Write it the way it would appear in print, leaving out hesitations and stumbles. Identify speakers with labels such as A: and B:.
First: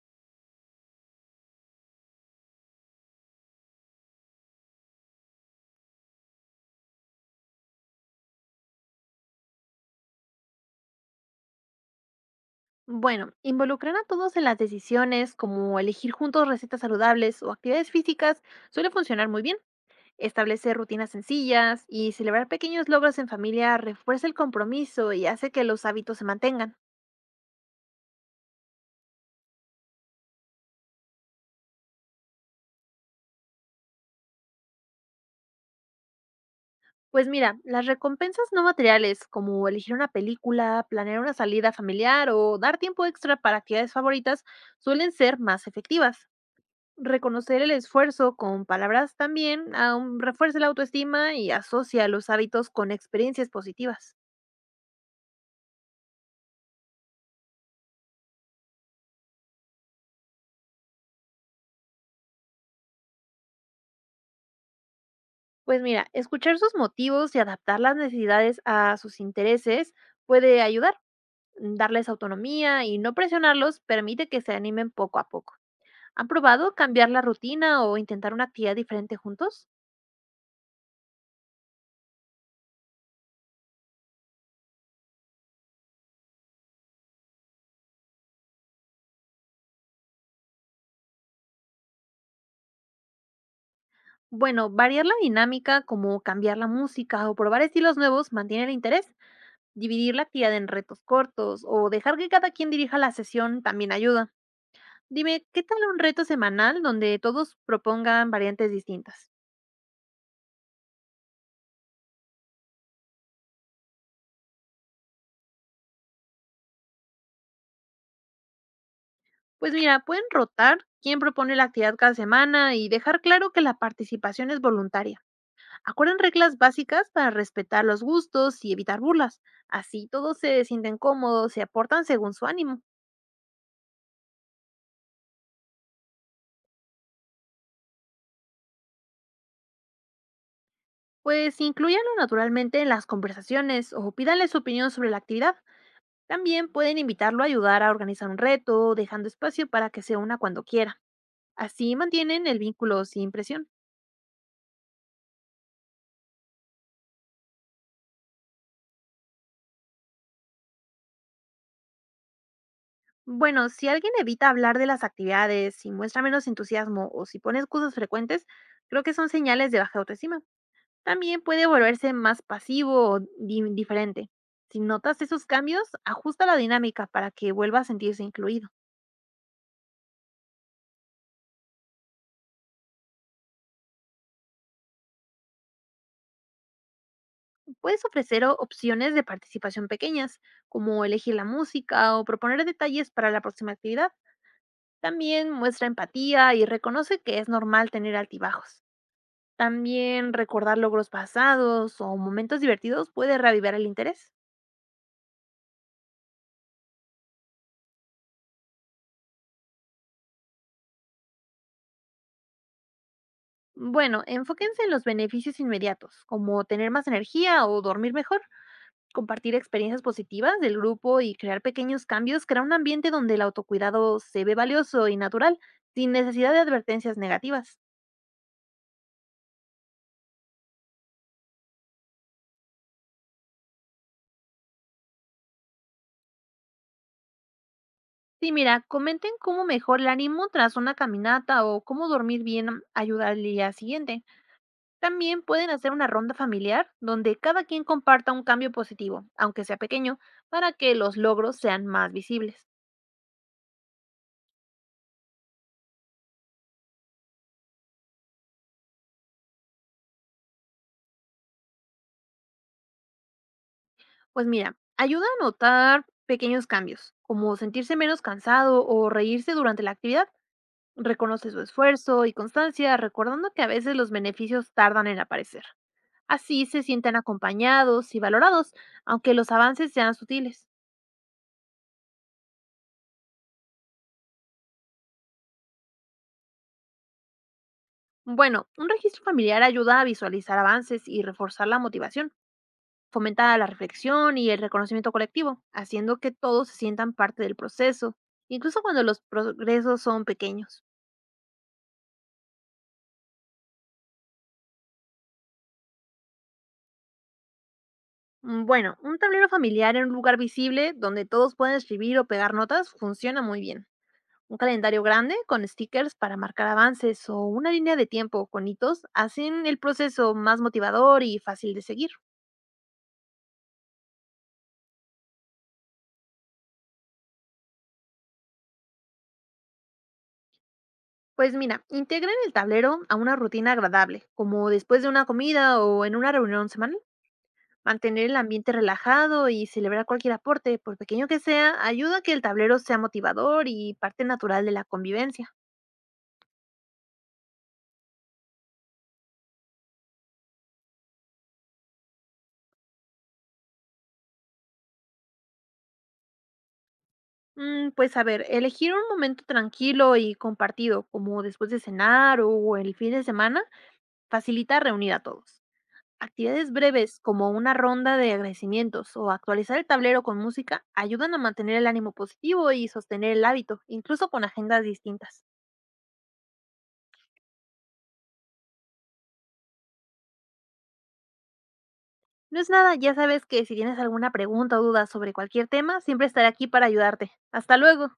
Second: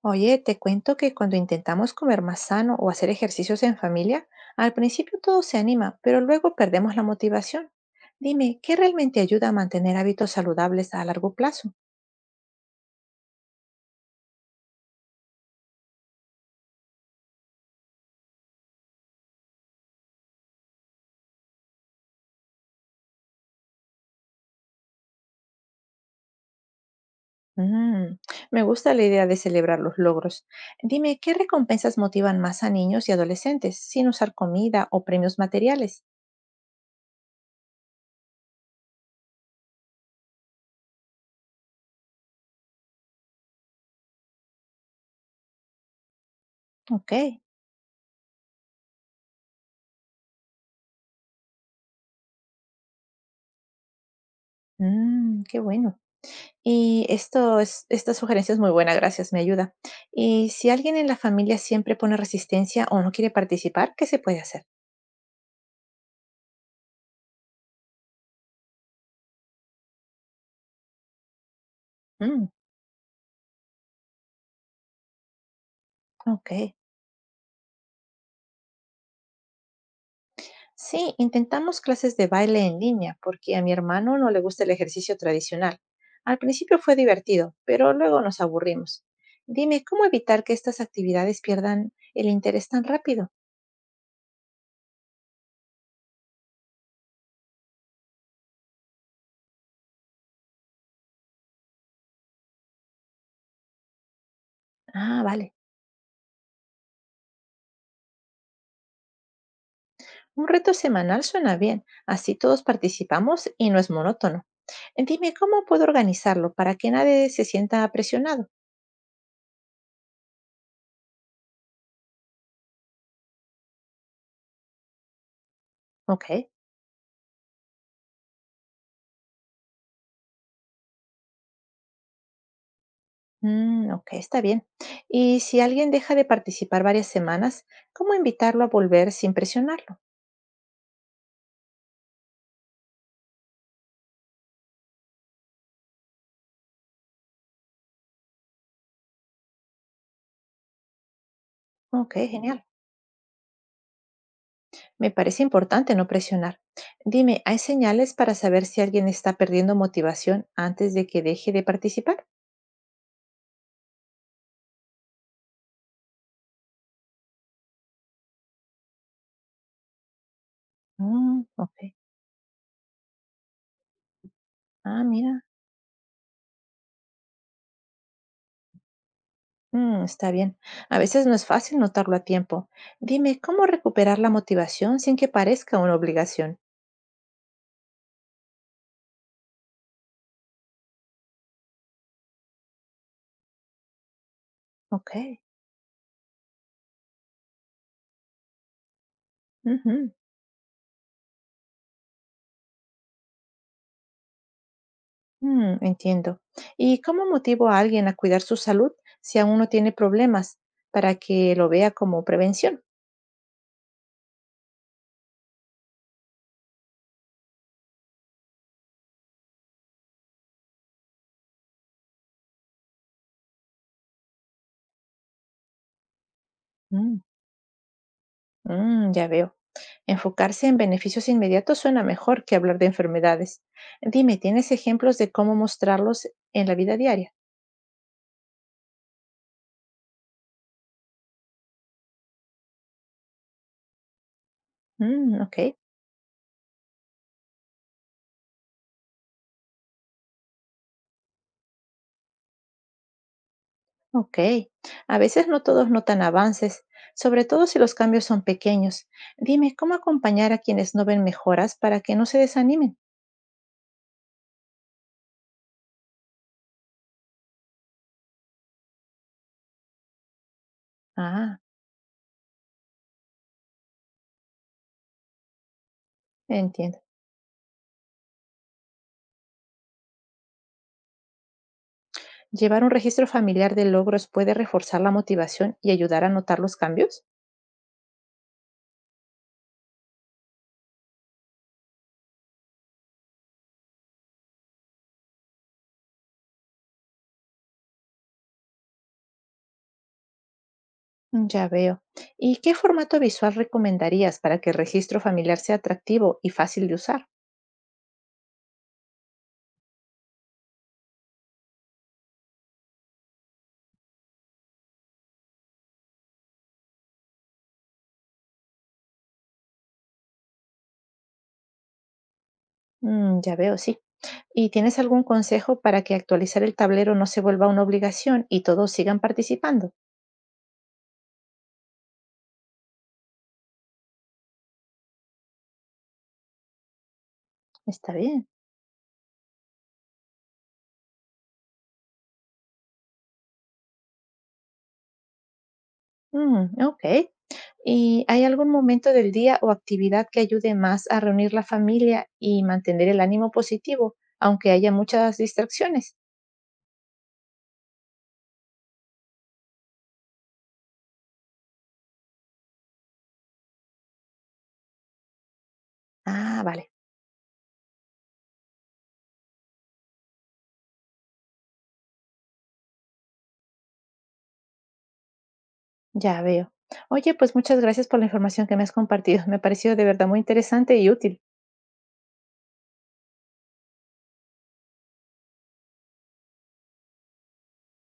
A: Oye, te cuento que cuando intentamos comer más sano o hacer ejercicios en familia, al principio todo se anima, pero luego perdemos la motivación. Dime, ¿qué realmente ayuda a mantener hábitos saludables a largo plazo?
B: Bueno, involucrar a todos en las decisiones, como elegir juntos recetas saludables o actividades físicas, suele funcionar muy bien. Establecer rutinas sencillas y celebrar pequeños logros en familia refuerza el compromiso y hace que los hábitos se mantengan.
A: Mm, me gusta la idea de celebrar los logros. Dime, ¿qué recompensas motivan más a niños y adolescentes sin usar comida o premios materiales?
B: Pues mira, las recompensas no materiales, como elegir una película, planear una salida familiar o dar tiempo extra para actividades favoritas, suelen ser más efectivas.
A: Ok,
B: Reconocer el esfuerzo con palabras también aún refuerza la autoestima y asocia los hábitos con experiencias positivas.
A: mm, qué bueno. Esta sugerencia es muy buena, gracias, me ayuda. Y si alguien en la familia siempre pone resistencia o no quiere participar, ¿qué se puede hacer?
B: Pues mira, escuchar sus motivos y adaptar las necesidades a sus intereses puede ayudar. Darles
A: Mm,
B: autonomía y no presionarlos permite que se animen poco a poco. ¿Han
A: ok.
B: probado cambiar la rutina o intentar una actividad diferente juntos?
A: Sí, intentamos clases de baile en línea porque a mi hermano no le gusta el ejercicio tradicional. Al principio fue divertido, pero luego nos aburrimos. Dime, ¿cómo evitar que estas actividades pierdan el interés tan rápido?
B: Bueno, variar la dinámica como cambiar la música o probar estilos nuevos mantiene el interés. Dividir la actividad en retos cortos o dejar que cada quien dirija la sesión también ayuda.
A: Ah,
B: Dime,
A: vale.
B: ¿qué tal un reto semanal donde todos propongan variantes distintas?
A: Un reto semanal suena bien, así todos participamos y no es monótono. Dime, ¿cómo puedo organizarlo para que nadie se sienta presionado?
B: Pues mira, pueden rotar quién propone la actividad cada semana y dejar claro que la participación es voluntaria. Acuerden
A: Ok,
B: reglas básicas para respetar los gustos y evitar burlas. Así todos se sienten cómodos y aportan según su ánimo.
A: mm, ok, está bien. Y si alguien deja de participar varias semanas, ¿cómo invitarlo a volver sin presionarlo?
B: Pues incluyanlo naturalmente en las conversaciones o pídanle su opinión sobre la actividad. También pueden invitarlo a ayudar a organizar un reto, dejando espacio para que se una cuando quiera. Así
A: Ok,
B: mantienen el
A: genial.
B: vínculo sin presión.
A: Me parece importante no presionar. Dime, ¿hay señales para saber si alguien está perdiendo motivación antes de que deje de participar?
B: Bueno, si alguien evita hablar de las actividades, si muestra menos entusiasmo o si pone excusas frecuentes, creo que son señales de baja autoestima. También
A: Mm,
B: puede
A: ok.
B: volverse más pasivo o indiferente. Si
A: Ah,
B: notas
A: mira.
B: esos cambios, ajusta la dinámica para que vuelva a sentirse incluido.
A: Mm, está bien. A veces no es fácil notarlo a tiempo. Dime, ¿cómo recuperar la motivación sin que parezca una obligación?
B: Puedes ofrecer opciones de participación pequeñas, como elegir la música o proponer detalles para la próxima actividad.
A: Ok.
B: También muestra empatía y reconoce que es normal tener altibajos.
A: Ujú.
B: También recordar logros pasados o momentos divertidos puede reavivar el interés.
A: Mm, entiendo. ¿Y cómo motivo a alguien a cuidar su salud si aún no tiene problemas para que lo vea como prevención?
B: Bueno, enfóquense en los beneficios inmediatos, como tener más energía o dormir mejor. Compartir experiencias positivas del grupo y crear pequeños cambios crea un ambiente donde el autocuidado se ve valioso y natural, sin necesidad de advertencias
A: Mm,
B: negativas.
A: mm, ya veo. Enfocarse en beneficios inmediatos suena mejor que hablar de enfermedades. Dime, ¿tienes ejemplos de cómo mostrarlos en la vida diaria?
B: Sí, mira, comenten cómo mejor el ánimo tras una caminata o cómo dormir bien ayuda al día siguiente.
A: Mm,
B: También
A: ok,
B: pueden hacer una ronda familiar donde cada quien comparta un cambio positivo, aunque sea pequeño, para que los logros sean más visibles.
A: ok. A veces no todos notan avances, sobre todo si los cambios son pequeños. Dime, ¿cómo acompañar a quienes no ven mejoras para que no se desanimen?
B: Pues mira, ayuda a notar pequeños cambios, como sentirse menos cansado o reírse durante la actividad. Reconoce
A: Ah,
B: su esfuerzo y constancia, recordando que a veces los beneficios tardan en aparecer. Así se
A: entiendo.
B: sienten acompañados y valorados, aunque los avances sean sutiles.
A: ¿Llevar un registro familiar de logros puede reforzar la motivación y ayudar a notar los cambios?
B: Bueno, un registro familiar ayuda a visualizar avances y reforzar la motivación. Fomenta la reflexión y el reconocimiento colectivo, haciendo que todos se sientan parte del proceso, incluso cuando los progresos son pequeños.
A: Mm, ya veo. ¿Y qué formato visual recomendarías para que el registro familiar sea atractivo y fácil de usar?
B: Bueno, un tablero familiar en un lugar visible donde todos pueden escribir o pegar notas funciona muy bien. Un calendario grande con stickers para marcar avances o una línea de tiempo con hitos hacen el proceso más motivador y fácil de seguir.
A: Mm, ya veo, sí. ¿Y tienes algún consejo para que actualizar el tablero no se vuelva una obligación y todos sigan participando?
B: Pues mira, integren el tablero a una rutina agradable, como después de una comida o en una reunión semanal.
A: Está
B: Mantener el
A: bien.
B: ambiente relajado y celebrar cualquier aporte, por pequeño que sea, ayuda a que el tablero sea motivador y parte natural de la convivencia.
A: Mm, ok. ¿Y hay algún momento del día o actividad que ayude más a reunir la familia y mantener el ánimo positivo, aunque haya muchas distracciones?
B: Pues a ver, elegir un momento tranquilo y compartido, como después de cenar o el fin de semana, facilita reunir a todos.
A: Ah,
B: Actividades
A: vale.
B: breves como una ronda de agradecimientos o actualizar el tablero con música ayudan a mantener el ánimo positivo y sostener el hábito, incluso con agendas distintas.
A: Ya veo. Oye, pues muchas gracias por la información que me has compartido. Me ha parecido de verdad muy interesante y útil.
B: No es nada, ya sabes que si tienes alguna pregunta o duda sobre cualquier tema, siempre estaré aquí para ayudarte. Hasta luego.